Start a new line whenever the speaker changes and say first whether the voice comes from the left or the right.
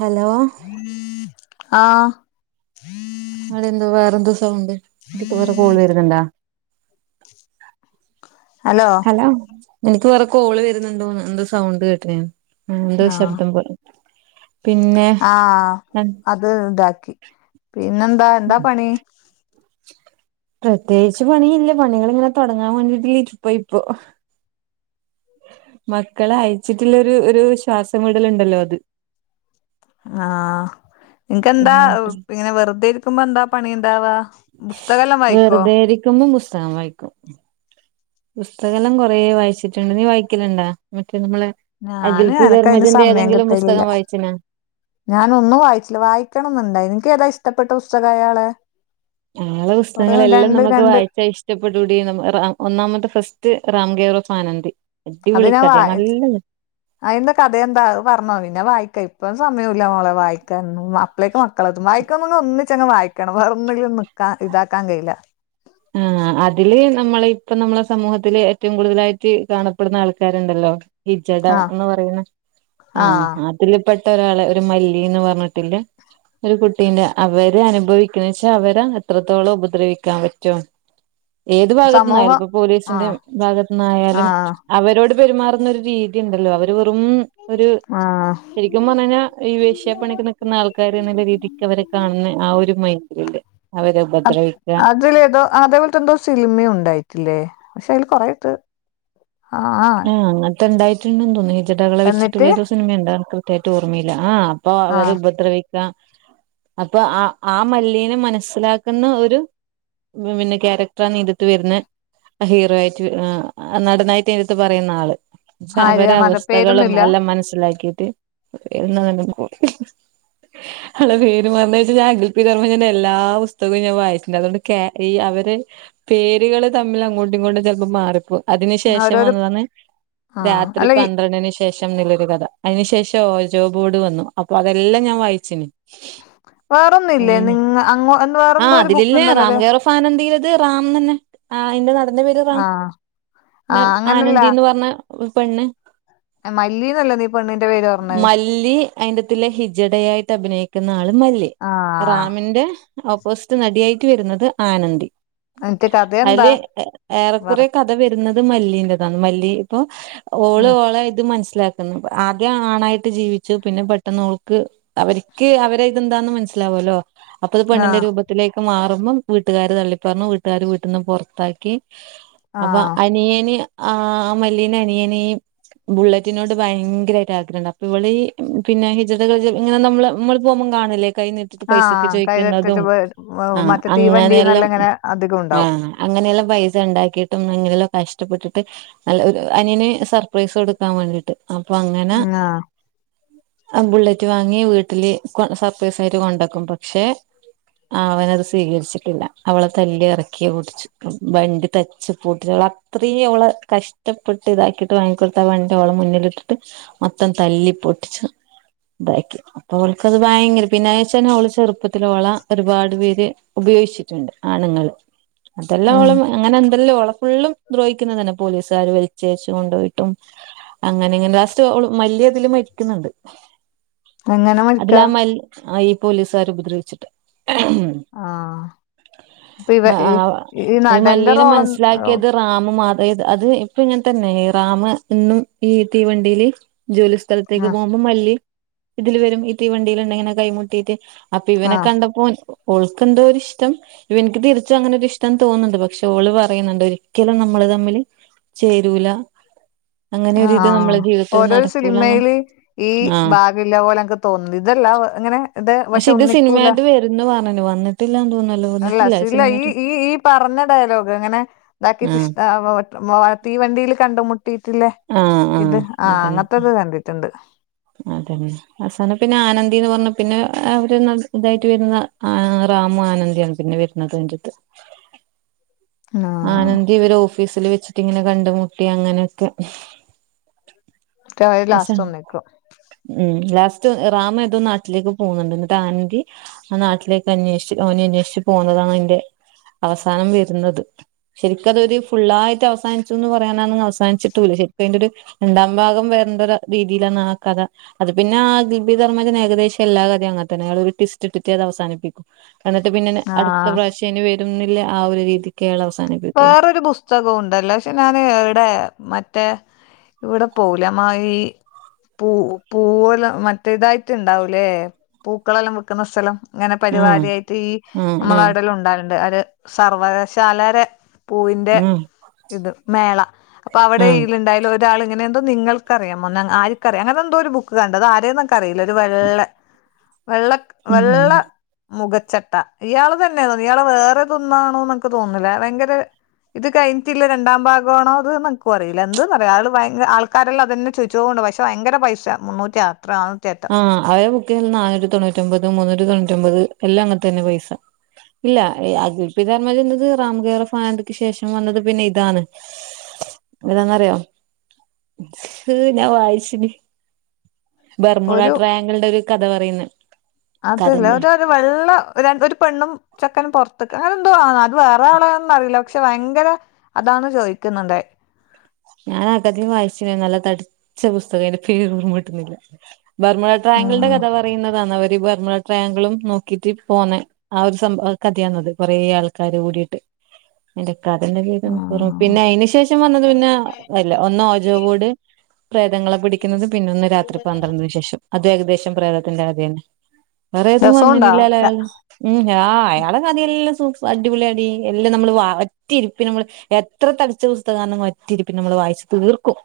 right: Hello
left: ആഹാ
right: അതെന്താ വേറെന്തൊ സൗണ്ട് അയ്ക് വേറെ കോൾ വരണ്ടാ
left: ഹലോ
right: എനിക്ക് വേറെ കോള് വരുന്നുണ്ടോ എന്ത സൗണ്ട് കേട്ടണാണ് എന്തോ ശബ്ദം പിന്നെ
left: ആഹാ അത് ഇതാക്കി പിന്നെന്താ എന്താ പണി
right: പ്രത്യേകിച്ച് പണിയില്ലേ പണികളിങ്ങനെ തുടങ്ങാൻ വേണ്ടിയിട്ടില്ല ഇപ്പ ഇപ്പൊ മക്കളെ അയച്ചിട്ടുള്ള ഒരു ശ്വാസംവിടലുണ്ടല്ലോ അത്
left: ആഹാ നിനക്ക്ന്താ
right: ഉം
left: ഇങ്ങനെ വെറുതെ ഇരിക്കുമ്പോ എന്താ പണിയുണ്ടാവാ.
right: വെറുതെ ഇരിക്കുമ്പം പുസ്തകം വായിക്കും. പുസ്തക എല്ലാം കൊറ വായിച്ചിട്ടുണ്ട് നീ വായിക്കലണ്ടാ മറ്റേ നമ്മെ അഗിൽ
left: ഞാന്
right: പി
left: എനക്കതിന്
right: ധർമ്മജന്റെ ഏതെങ്കിലും പുസ്തകം വായിച്ച്ണോ
left: ഞാൻ ഒന്നും വായിച്ചില്ല വായിക്കണംന്നുണ്ടായി നിനക്ക് ഏതാ ഇഷ്ടപ്പെട്ട പുസ്തകം അയാളെ
right: ആളെ
left: കൊറേ
right: പുസ്തകങ്ങളെല്ലാം
left: രണ്ട്
right: നമുക്ക്
left: രണ്ട്
right: വായിച്ചാ ഇഷ് ഇഷ്ടപ്പെടൂടി ഒന്നാമത്തെ ഫസ്റ്റ് റാംകെവറോഫ ആനന്ദി
left: അത്
right: അടിപൊളി
left: ഞാൻ
right: കഥയാ
left: വായി
right: നല്ല
left: അതിന്റെ കഥയ എന്താ പറഞ്ഞോ പിന്നെ വായിക്കാ ഇപ്പം സമയമ ഇല്ല മോളെ വായിക്കാന്ന് അപ്പളേക്ക് മക്ക [unintelligible] വായിക്കുമ ഒന്നിങ്ങ് വായിക്കണം വേറെന്നെിലും നിക്കാ ഇതാക്കാൻ കഴയില്ല
right: ആഹാ അതില് നമ്മള ഇപ്പ നമ്മളെ സമൂഹത്തില്ൽ ഏറ്റവും കൂടുതലായിട്ട് കാണപ്പെടുന്ന ആൾക്കാരുണ്ടല്ലോ ഹിജഡ
left: ആഹ്
right: എന്ന് പറയുന്ന ആഹാ
left: ആഹ്
right: അ ത്തിൽ പെട്ട ഒരാളെ ഒരു മല്ലിന്ന് പറഞ്ഞിട്ടില്ലേ ഒരു കുട്ടീന്റെ അവര് അനുഭവിക്കുന്ന വെച്ചാൽ അവര് എത്രത്തോളം ഉപദ്രവിക്കാൻ പറ്റും ഏത് ഭാഗത്തു നിന്നായാലും
left: സമൂഹം
right: ഇപ്പൊ പോലീസിന്റെ
left: ആഹ്
right: ഭാഗത്തു നിന്നായാലും
left: ആഹ്
right: അവരോട് പെരുമാറുന്ന ഒരു രീതിയ ഉണ്ടല്ലോ അവര് വെറും ഒര്
left: ആഹ്
right: ശരിക്കും പറഞ്ഞിഞ്ഞാൽ ഈ വേശ്യപ്പണിക്ക് നിൽക്കുന്ന ആൾക്കാാര് നല്ല രീതിക്ക് അവരെ കാണുന്ന ആ ഒരു മൈൻഡില്ല്ലേ അവരെ ഉപദ്രവിക്കുകാ
left: [inaudible] അതേപോലത്തെ എന്തോ സിൽമയും ഉണ്ടായിട്ടില്ലേ പക്ഷെ അതിൽ കൊറട്ട്
right: ആഹ് അങ്ങനത്തെണ്ടായിട്ടുണ്ടന്ന് തോന്നുന്നു ഹിജഡകളെവെച്ചിട്ട്
left: എന്നിട്ട്
right: ഏതോ സിനിമയണ്ട കൃയമായിട്ട്ഓർമ്മയില്ല ആ. അപ്പൊ അവർ
left: ആഹ്
right: ഉപദ്രവിക്കാം അപ്പൊ ആ ആ മല്ലിനീനെ മനസ്സിലാക്കുന്ന ഒരു. പിന്നെ ക്യാരക്ടറ നേടുത്ത് വരുന്ന ഹീറോ ആയിട്ട് നടനായിട്ട്. ത്ത് പറയുന്ന ആള് പക്ഷെ അവര
left: ആര്യ നട
right: അവസ്സ്ഥകളും
left: പേരൊന്നുല്ല
right: എല്ലാം മനസ്സിലാക്കിട്ട്. എണ നല്ല പോടി.
left: [unintelligible]
right: അ പേര്മാറഴച്ച ഞാ അഗിൽ പി ർമ്മന്റെ എല്ലാ പുസ്തകവും ഞാൻ വായിച്ചിടുണ്ട് അതുകൊണ്ട് ഈ അവര്. പേരുകൾ തമ്മിൽ അങ്ങോട്ടും ഇങ്ങോട്ടും ചിലപ്പോം മാറിപ്പോ. അതിനന് ശേഷം
left: ഓരോരോ
right: വന്നതാണ്
left: ആഹ്
right: രാത്രി
left: അല്ല ഈ
right: പന്ത്രണ്ടന് ശേഷം. ശേഷം നല്ലൊരു കഥ അതിനു ശേഷം ജോബോട് വന്നു അപ്പൊ അതെല്ലാം ഞാൻ വായിച്ചന്.
left: വേറൊന്നുമില്ലേ നി അന്ന് വേറെ എന്തോ ഒരു ബുക്ക് ഉണ്ടല്ലോ അതെ.
right: നതിയിലത് റാം തന്നെ ആതിന്റെ.
left: ആഹ.
right: പിന്നെ ആനന്ദിന്ന് പറഞ്ഞ ഒരു പെണ്.
left: മല്ലീന്നലെ നീ പെണ്ണിൻന്റെ പേര് പറഞ്ഞത്.
right: മല്ലി അയിന്റെത്തിലെ ഹിജഡയായിട്ട് അഭിനയിക്കുന്ന ആള് മല്ലി
left: ആഹ്
right: റാമിന്റെ. ഓപ്പോസിറ്റ് നടിയായിട്ട് വരുന്നത് ആനന്ദി
left: എന്നിട്ട് കഥ എന്താ
right: അതില്
left: പറ
right: ഏറെക്കുറെ കഥ. വരുന്നത് മല്ലീറതാണ് മല്ലി ഇപ്പോ ഓ
left: ഉം
right: ഓള മനില. ആദ്യ ആണായിട്ട് ജീവിച്ചു പിന്നെ പെട്ടെന് ഓൾക്ക്. അവർക്ക് അവര ഇതെന്താന്ന് മനസ്സിലാാവല്ലോ അപ്പത് പെണ്ണിന്റെ
left: ആഹ്
right: രൂപത്തി. വീട്ടിലേക്ക് മാറുമ്പോം വീട്ടുകാാര് തള്ളി പററഞ്ഞു വീട്ടുകാർ വീട്ടിൽന്ന് പുറത്താക്കി അപ്പൊ.
left: ആഹ്
right: അനിയന് ആ മല്ലീന്റെ അനിയനെയും ബുള്ളറ്റിനോട് ഭയങ്കരായിട്ട് ആഗ്രഹണ്ട് അപ്പൊ ഇവള് ഈ പിന്നെ ഹിജടകൾ ഇങ്ങനെ നമ്മള് നമ്മൾ പോവുമ്പോ കാണല്ലേ കൈതട്ടി പൈസൊക്കെ
left: ആഹ് കൈതട്ടല്
right: ചോയ്ക്കുന്നതും ആഹ
left: മറ്റേ
right: അങ്ങനെയെല്ലാം
left: തീവണ്ടിന്നല്ലാം ഇങ്ങനെ അധികം ഉണ്ടാവും
right: ആഹ അങ്ങനെയെല്ലാം പൈസ ഉണ്ടാക്കിയിട്ടും അങ്ങനെയ കഷ്ടപ്പെട്ടിട്ട് നല്ല ഒരു അനിയന് സർപ്രൈസ് കൊടുക്കാൻ വേണ്ടിട്ട് അപ്പൊ അങ്ങനെ
left: ആഹ്
right: ആഹ ബുള്ളറ്റ് വാങ്ങി വീട്ടില് സർപ്രൈസ് ആയിട്ട് കൊണ്ടക്കും പക്ഷെ ആഹ അവനത് സ്വീകരിച്ചിട്ടില്ല അവളെ തല്ലി ഇറക്കിയ ഓടിച്ചു വണ്ടി തച്ച് പൊട്ടിള്ള അത്രീം ഓള് കഷ്ടപ്പെട്ട് ഇതാക്കിട്ട് വാങ്ങിക്കൊടുത്ത വണ്ടി ഓളെ മുന്നിലിട്ടിട്ട് മൊത്തം തല്ലി പൊട്ടിച്ചു ഇതാക്കി അപ്പൊ അവൾക്കത് ഭയങ്കര പിന്നെ വെച്ച അവള് ചെറുപ്പത്തിലോള ഒരുപാട് പേര് ഉപയോഗിച്ചിട്ടുണ്ട് ആണുങ്ങൾ അതെല്ലാം ഓള
left: ഉം
right: അങ്ങനെ എന്തെല്ലാം ഓളെ ഫുള്ളും ദ്രോഹിക്കുന്നത് തന്നെ പോലീസുകാര് വലിച്ചേച്ചു കൊണ്ടോയിട്ടും അങ്ങനെ ഇങ്ങനെ ലാസ്റ്റ് ഓള് മല്ലി അതില് മരിക്കുന്നുണ്ട്
left: എങ്ങനെ മരിക്കാ
right: അതിലാ മല്ഈ പോലീസുകാർ ഉപദ്രവിച്ചിട്ട്
left: ആഹ് അപ്പൊ ഇവ ഈ
right: ആഹാ
left: ഈ നടന്റെ
right: മല്ലീനെ
left: റോളം
right: മനസ്സിലാക്കിയത് റാംമാത്രം അത് ഇപ്പൊ ഇങ്ങനെ തന്നെ റാമ ഇന്നും ഈ തീവണ്ടിയില് ജോലി സ്ഥലത്തേക്ക്
left: ആഹ്
right: പോകുമ്പോ മല്ലി ഇതില് വരും ഈ തീവണ്ടിലന്നെ ഇങ്ങനെ കൈമുട്ടീയിട്ട് അപ്പൊ ഇവനെ
left: ആഹ്
right: കണ്ടപ്പോൾ ഓൾക്കെന്തോ ഒരു ഇഷ്ടം ഇപ്പം ഇവനിക്ക് തിരിച്ചും അങ്ങനെ ഒരു ഇഷ്ടം തോന്നുന്നുണ്ട് പക്ഷെ ഓള് പറയുന്നുണ്ട് ഒരു രിക്കലും നമ്മള് തമ്മില് ചേരൂല അങ്ങനെ
left: ആഹ
right: ഒരിത് നമ്മളെ ജീവിതത്തിൽ
left: ഓരോ
right: നടക്കൂല
left: സിനിമയില് ഈ
right: ആഹ്
left: ബാഗില്ല പോലെ ഇക്ക് തോന്നും ഇതല്ല ഇങ്ങനെ ഇത് പക്ഷെ ഒന്നിക്കൂല
right: ന്ന് പറഞ്ഞു വന്നിട്ടില്ലാന്ന് തോന്നല്ലോ
left: അല്ല
right: വന്നിട്ടില്ല
left: [inaudible] ഈ
right: സിനിമയായിട്ട്
left: ഈ ഈ പറഞ്ഞ ഡയലോഗ് അങ്ങനെ ഇതാക്കി
right: ആഹ്
left: തീവണ്ടില് കണ്ട്മുട്ട ട്ടീട്ടില്ലേ ഇത്
right: ആഹ്
left: ആഹ അങ്ങനത്തെത് കണ്ടിട്ടുണ്ട്
right: അതെ അവസാനം പിന്നെ ആനന്ദി എന്ന് പറഞ്ഞ് പിന്നെ അവര് ഇതായിട്ട് വരുന്ന ആ റാമും ആനന്ദിയാണ് പിന്നെ വരുന്നത് കണ്ടിട്ട്
left: ആഹ്
right: ആനന്ദി ഇവര് ഓഫീസിൽ വെച്ചിട്ട് ഇങ്ങനെ കണ്ടുമുട്ടി അങ്ങനെയൊക്കെ
left: [unintelligible]
right: പക്ഷെ
left: ലാസ്റ്റ് ഒന്നിക്കും
right: ഉം ലാസ്റ്റ് റാമ് ഏതോ നാട്ടിലേക്ക് പോകുന്നുണ്ട് എന്നിട്ട് ആനന്ദി ആ നാട്ടിലേക്ക് അന്വേഷിച്ച് ഓനിം അന്വേഷിച്ചു പോവുന്നതാണ് അയ്ന്റെ അവസാനം വരുന്നത് ശരിക്കതൊരു ഫുള്ളായിട്ട് അവസാനിച്ചുന്ന് പറയാനാണും അവസാനിച്ചിട്ടൂല്ല ശരിക്കും അതിന്റെ ഒര്ത് രണ്ടാം ഭാഗം വരണ്ടൊരു രീതിയിലാണ് ആ കഥ അത് പിന്നെ ദിബിധർമ്മന്റെ ഏകദേശം എല്ലാ കഥിം അങ്ങന തന്നെ അയാള് ഒരു ടിസ്റ്റ് ഇട്ട് അത് അവസാനിപ്പിക്കും എന്നിട്ട് പിന്നെ അടുത്ത
left: ആഹ്
right: പ്രാവശ്യം ഇനി വരുന്നില്ലെ ആ ഒരു രീതി
left: വേറൊരു പുസ് പുസ്തകം ഉണ്ടല്ലോ പക്ഷെ ഞാൻ ഇവിടെ മറ്റേ ഇവിടെ പോവൂലെ മായി പൂ പൂവെല്ലാം മറ്റേതായിട്ട് ഇണ്ടാവൂലേ പൂക്കളെല്ലാം വിക്കുന്ന സ്ഥലം ഇങ്ങനെ
right: ആഹ്
left: പരിപാടിയായിട്ട് ഈ
right: ആഹ്
left: നമ്മളെ
right: ആഹ്
left: ഇവിടെല്ലേം ഇണ്ടാവല്ണ്ട് അവര് സർവകശാലരെ പൂവിന്റെ
right: ആഹ്
left: ഇത് മേള അപ്പൊ അവിടെ
right: ആഹ്
left: ഈല് ഉണ്ടായാലും ഒരു ഒരാൾ ഇങ്ങനെ എന്തോ നിങ്ങൾക്കറിയാമോ നങ്ങ ആര്ക്ക്റിയാം അങ്ങനെന്തോ ഒരു ബുക്ക് കണ്ട് അത് ആരെ അറില്ല ഒരു വെള്ള വെള്ള
right: ഉം
left: വെള്ള മുഖച്ചട്ട ഇയാള് തന്നെ തോന്നി ഇയാള് വേറെതൊന്നാണോ ഇന്ക്ക് തോന്നില്ല ഭയങ്കര ഇത് കഴിഞ്ഞിട്ടില്ലെ രണ്ടാം ഭാഗമാണോ അത് ന്ന് ഇനിക്കും അറിയില്ല എന്ത് പറയാ ആൾ ഭയങ്ക ആൾ അൾക്കാരെല്ലാം അതെന്നെ ചോയ്ച്ചോണ്ട് പക്ഷേ ഭയങ്കര പൈസ മുന്നൂറ്റി അത്ര ആ
right: ആഹ് അവ്‌രെ ബുക്ക്നൊ ആയിരത്തി തൊണ്ണൂറ്റി ഒമ്പത് മുന്നൂറ്റി തൊണ്ണൂറ്റി ഒമ്പത് എല്ലാം അങ്ങൻത്തന്നെ പൈസ. ഇല്ല അഗൽപി ധർമ്മചെന്നത് റാംകെറാഫാനതിക്ക് ശേഷം വന്നത് പിന്നെ ഇതാണ്. എന്തിനാന്നറിയോ സ് ഞാൻ വായിച്ച്ണ്. ബർമുട
left: ഒരു
right: ട്രയാങ്കള്ടെ ഒരു കഥ പറയുന്നെ കഥന്നെ.
left: ഒര് വെള്ള ഒരു പെണ്ണും ചെക്കനും പൊർത്ത്ക്കാ അങ്ങനെ എന്തോ ആണ് വേറെ ആളന്നറിയില്ല. പക്ഷെ വയങ്കര അതാണ് ചോയ്ക്കുന്നുണ്ടായ്.
right: ഞാൻ അഗതിം വായിച്ച്ണ് നല്ല തടിച്ച പുസ്തകേനി പേര് ഓർമട്ട്ണില്ല ബർ ട്രയാങ്ക്ൽടെ
left: ഉം
right: കഥ പറയുന്നതാന്ന് അവര് ഈ ബർമ്മള ട്രാങ്കളും നോക്കിട്ട് പോന്നെ ആ ഒരു സംഭവ ഹ് കഥിയാന്നത് കൊറേ ആൾക്കാര് കൂടിട്ട് അയ്ന്റെ കഥന്റെ പേര് എൻക്കോർമ്മ
left: ഉം
right: പിന്നെ അയ്ന് ശേഷം വന്നത് പിന്നെ അല്ല ഒന്ന് ഓജോ ബോട് പ്രേതങ്ങളെ പിടിക്കുന്നത് പിന്നെ ഒന്ന് രാത്രി പന്ത്രണ്ടിനു ശേഷം അത് ഏകദേശം പ്രേതത്തിന്റെ കഥന്നെ.
left: [inaudible]
right: വേറേതും
left: രസമുണ്ടാ
right: വന്നിലില്ല അലയാള് ഉം ആഹ് അയാളെ കഥയെല്ലാം സൂ അടിപൊളിയാടി എല്ലാം നമ്മള് വ ഒറ്റിരിപ്പിന് മ്മള് എത്ര തടിച്ച പുസ്തകാന്നെ ഒറ്റിരിപ്പിന് നമ്മള് വായിച്ചു തീർക്കും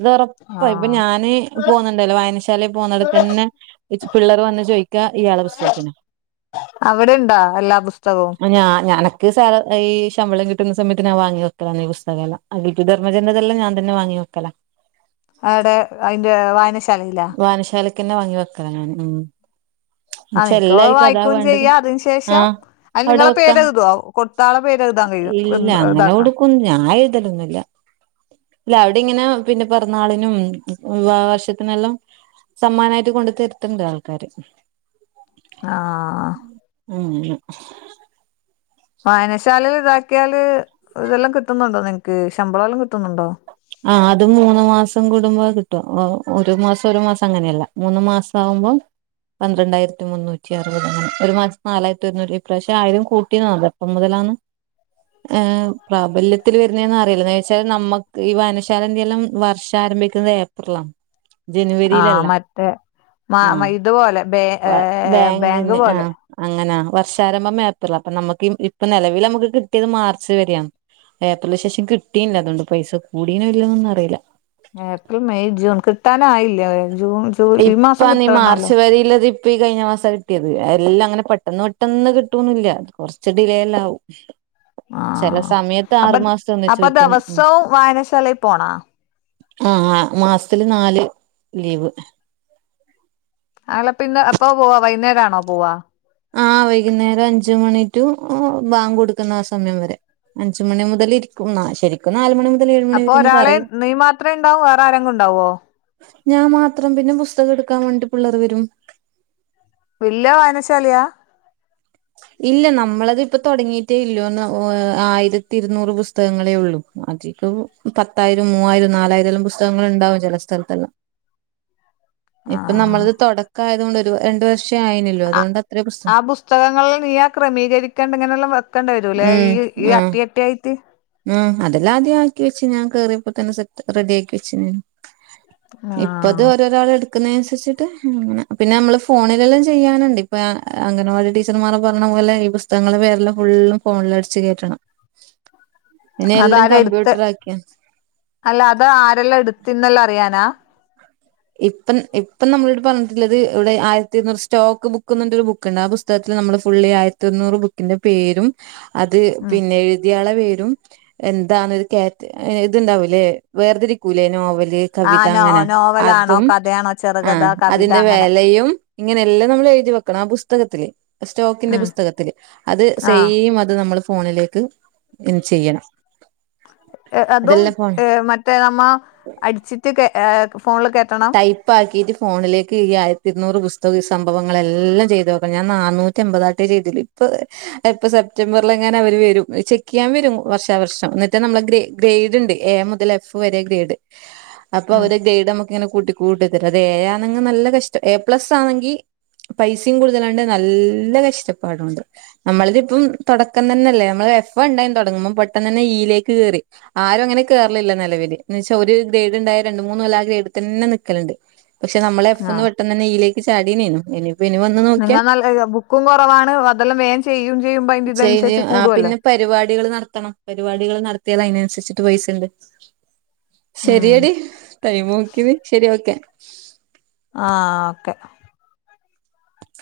right: അതൊറപ്പ ഇപ്പൊ
left: ആഹ്
right: ഞാന് പോവുന്നുണ്ടല്ലോ വായനശാല പോകുന്നിടത്തന്നെ. ഇച് പിള്ളേര് വന്ന് ചോയ്ക്കാ ഇയാളെ പുസ്തകത്തിന.
left: അവിടെ ഇണ്ടാ എല്ലാ പുസ്തകവും.
right: ഇൻക് സാ ഈ ശമ്പളം കിട്ടുന്ന സമയത്ത് ഞാൻ വാങ്ങി വെക്കാലാണ് ഈ പുസ്തകെല്ല അത് സുധർമ്മജന്റെതെല്ലാം ഞാൻ തന്നെ വാങ്ങി വെക്കലാ
left: ആഹ ഏടെ അയ്ന്റെ വായന ശാലീലാ.
right: വാനനശാല ക്കെന്നെ വങ്ങി വെക്കലാ ഞാൻ ഉം
left: ആഹ
right: പക്ഷെ
left: ഇനിക്ക്ത്
right: എല്ലാർക്കും അതാ
left: വായിക്കും
right: വേണ്ടത്
left: ചെയ്യാ അതിന് ശേഷം
right: ആഹ്
left: അത്
right: അവിടെ
left: നിങ്ങളെ പേര്
right: വെക്കാം
left: എഴുതോ കൊടുത്ത ആളെ പേരെഴുതാൻ കഴിയേ
right: ഇല്ല
left: [unintelligible] ഇതാക്കാൻ.
right: [unintelligible] ഞാൻ എഴുതലൊന്നുല്ല ഇല്ല അവ്ടെങ്ങനെ പിന്നെ പെറന്നാളിനും വിവാഹ വാർഷിത്തിനെല്ലാം സമ്മാനായിട്ട് കൊണ്ട് തര്ത്ത്ണ്ട് ആൾക്കാര്
left: ആഹാ
right: ഉം ന്.
left: വായനശാലേൽ ഇതാക്കിയാല് ഇതെല്ലാം കിട്ടുന്നുണ്ടോ നിങ്ങക്ക് ശമ്പള എല്ലാം കിട്ടുന്നുണ്ടോ?
right: ആ അതും മൂന്ന് മാസം കൂടുംമ്പം കിട്ടും ഒരു മാസം ഒരു മാസം അങ്ങനെയല്ല. മൂന്ന് മാസം ആവുമ്പം. പന്ത്രണ്ടായിരത്തി മുന്നൂറ്റി അറുപത് അങ്ങനെ ഒരു മാസം നാലായിരത്തി ഒരുന്നൂറ്റി ഇപ്രാവ്ശ്യം ആയിരം കൂട്ടിന്ന്. [unintelligible] എപ്പം മുതലാണ് ഹ് പ്രാബല്യത്തിൽ വരുന്നേന്ന് അറിയില്ല ഐന്ന്ച്ചാൽ നമ്മ. ക്ക് ഈ വായനശാലന്റെയെല്ലാം വർഷം ആരംഭിക്കുന്നത് ഏപ്രിലാ
left: ആഹ് മറ്റേ
right: ആഹ്
left: മഇതുപോലെ ബേബേങ്ക്
right: ബാങ്കിന്
left: പോലെ.
right: ആഹ് അങ്ങനാ വർഷാരംഭം ഏപ്രിലാ അപ്പൊ നമുക്ക് ഇപ്പൊ നെലവിൽ നമുക്ക് കിട്ടിയത് മാർച്ച് വരെയാണ് ഏപ്രിൽ ശേഷം കിട്ടിയില്ല അതുകൊണ്ട് പൈസ കൂടീനൊ ഇല്ലൊന്നും അറിയില്ല.
left: ഏപ്രിൽ, മെയ്, ജൂൺ കിട്ടാനായില്ല ഹ് ജൂൺ. ജൂലൈ ഈ മാസം
right: ഇപ്പ നീ
left: കിട്ടണല്ലോ
right: മാർച്ച് വരിയില്ലത്. ഇപ്പ ഈ കഴിഞ്ഞ മാസാ കിട്ടിയത് എല്ലാം അങ്ങനെ പെട്ടെന്ന് പെട്ടെന്ന് കിട്ടൊന്നുല്ല കൊർച്ച് ഡിലേ അല്ലാവും. [inaudible] ചെല
left: ആഹ്
right: സമയത്ത്
left: അപ്പൊ
right: ആറുമാസത്തെ ഒന്നിച്ച്
left: അപ്പൊ
right: കിട്ടും.
left: ദിവസവും വായനശാലയിൽ പോണോ
right: ആ ആഹ് മാസത്തില് നാല് ലീവ്.
left: ആളെ പിന്ന് അപ്പൊ വൈകുന്നേ രാണോ പോവാ?
right: ആഹ് വൈകുന്നേരം അഞ്ച് മണി റ്റു ബാങ്ക് കൊടുക്കുന്ന ആ സമയം വരെ. അഞ്ചുമണി മുതൽ ഇരിക്കും ആ ശെരി. ക്ക് നാല്മണി മുതൽ. മണി
left: അപ്പൊ
right: വരെന്ന്
left: ഒരാളെ
right: പറയും
left: നീ മാത്രേ ഉണ്ടാവൂ വേറെ ആരെങ്കിലും ഉണ്ടാവൊ?
right: ഞാൻമാത്രം പിന്നെ പുസ്തകം എടുക്കാൻ വേണ്ടി പുള്ളര് വരും
left: വല്ല്യ വായനശാലയാ
right: ഇല്ല നമ്മളത് ഇപ്പ തൊടങ്ങിയിട്ടേ ള്ളു ഒന്ന് ആയിരത്തി ഇരുന്നൂറ് പുസ്തകങ്ങളേ ഒള്ളൂ അധികവും പത്തായിരം മൂവ്വായിരം നാലായിരം എല്ലാം പുസ്തകങ്ങള്ണ്ടാവും ചെല സ്ഥലത്തെല്ലാം
left: ഉ [inaudible]
right: ഇപ്പൊ നമ്മളത് തൊടക്കായതോണ്ട് ഒരു രണ്ടു വർഷം ആയന്നെള്ളു അതുകൊണ്ട് അത്രയും പ്രശ്നം
left: പുസ്തകങ്ങളെല്ലാം നീ ആ ക്രമീകരിക്കേണ്ട ഇങ്ങനെല്ലാം വെക്കേണ്ടി വരൂല്ലേ ഈ ഈ അട്ടി അട്ടിയായി
right: ആ അതെല്ലാ ആദ്യം ആക്കി വെച്ച് ഞാൻ കേറിയപ്പതന്നെ സെറ്റ് റെഡിയാക്കി വെച്ണ് ഇപ്പത്
left: ആഹ്
right: ഓരോരാള് എട് കുന്നതിനനുസരിച്ചിട്ട് അങ്ങനെ പിന്നെ നമ്മള് ഫോണിലെല്ലാം ചെയ്യാനുണ്ട് ഇപ്പൊ അംഗന വാടി ടീച്ചർക്ക് ച്ചർമാര് പറിണ പോലെ ഈ പുസ്തകങ്ങളെ പേരെല്ലാം ഫുള്ളും ഫോൺല് അടിച്ച് കേറ്റണം
left: അതാരാ ഇട്ത്ത്
right: കമ്പ്യൂട്ടർ ആക്കിയ
left: അല്ല അത് ആരെല്ലാം ഇട്ത്ത്ന്നെല്ലാം അറിയാനാ
right: ഇപ്പം ഇപ്പം നമ്മളോട് പറഞ്ട്ടുള്ളത് ഇവ്ടെ ആയിരത്തി ഇരുന്നൂറ് സ്റ്റോക്ക് ബുക്ക്ന്ന്ർഞ്ട്ട്ള്ളൊരു ബുക്ക്ണ്ട് ആ പുസ് പുസ്തകത്തിൽ നമ്മള് ഫുള്ളി ആയിരത്തി ഒര്നൂറ് ബുക്കിന്റെ പേരും അത്
left: ഉം
right: പിന്നെഴു തി യാളെ പേരും എന്താന്നൊരു കേ ഏ ഇത്ണ്ടാവൂല്ലേ വേർതിരിക്കൂലെ നോവല്
left: ആ
right: കവിത
left: നോ നോവലാണോ കഥയാണോ
right: ആ
left: ചെറുകഥ കവിത
right: അതിന്റെ
left: അങ്ങനെ
right: വെലയും ഇങ്ങനെയെല്ലാം നമ്മൾ എഴുതി വെക്കണം ആ പുസ്തകത്തില് സ്റ്റോക്കിന്റെ
left: ഉം
right: പുസ്തകത്തില് അത്
left: ആഹ്
right: സെയിം അത് നമ്മൾ ഫോണിലേക്ക് ഇൻ ചെയ്യണം
left: ഏ അതും
right: അതെല്ലാം ഫോൺ
left: ഹ് മറ്റേ നമ്മ അട്ച്ചിട്ട് കേ ഹ് ഫോണിൽ കേറ്റണോ?
right: ഇപ്പാക്കിട്ട് ഫോണിലേക്ക് ഈ ആയിരത്തി ഇരുന്നൂറ് പുസ്തകം ഈ സംഭവങ്ങളെല്ലാം ചെയ്തു വെ ക്കണം ഞാൻ നന്നൂറ്റി എമ്പതാട്ടെ രീതീൽ ഇപ്പൊ ഇപ്പൊ സെപ്റ്റംബർല് എങ്ങാന വര് വരും ചെക്കെയ്യാൻ വരും വർഷാവർഷം എന്നിട്ട് നമ്മളെ ഗ്രെ ഗ്രേഡ്ണ്ട് എ മുതൽ എഫ് വരെ ഗ്രേഡ് അപ്പൊ
left: ഉം
right: അവര് ഗ്രേഡ് നമുക്ക് ഇങ്ങനെ കൂട്ടി കൂട്ടിതരും അത് ഏ ആണെങ്കി നല്ല കഷ്ട്ടം എ പ്ലസ് ആണെങ്കി പൈസിം കൂടുതലാണ്ട് നല്ല കഷ് ട്ട പ്പാടുണ്ട് നമ്മളിതിപ്പം തൊടക്കം തന്നെല്ലേ നമ്മള് എഫ് ണ്ടായി തൊടങ്ങുമ്പ പെട്ടെന്ന് തന്നെ ഈയിലേക്ക് കേറി ആരും അങ്ങനെ കേറലില്ല നെലവി ൽ എന്ന് വെച്ചാ ഒരു ഗ്രേഡ് ണ്ടായ രണ്ട് മൂന്ന് കൊല്ല ആ ഗ്രേഡ് തന്നെ നിക്കല്ണ്ട് പക്ഷെ നമ്മള് എഫ് ന്ന്
left: ആഹ്
right: പെട്ടെന്നന്നെ ഈയിലേക്ക് ചാടീന്നേനു
left: നിങ്ങൾ നല്ല ബുക്കും കൊറവാണ് അതെല്ലാം വേം ചെയ്യും ചെയ്യുമ്പൊ അയ്ന്റെ ഇതനുസരിച്ച് കൂടോല്ലോ
right: പരിപാടികള് നടത്തണം പരിപാടികള് നടത്തിയാൽ അയ്നനുസര്ച്ട്ട് പൈസണ്ട്
left: ഉം
right: ശെരിയെടി ടൈം നോക്കീ നീ ശെരി ഓക്കെ
left: ആ ഓക്കെ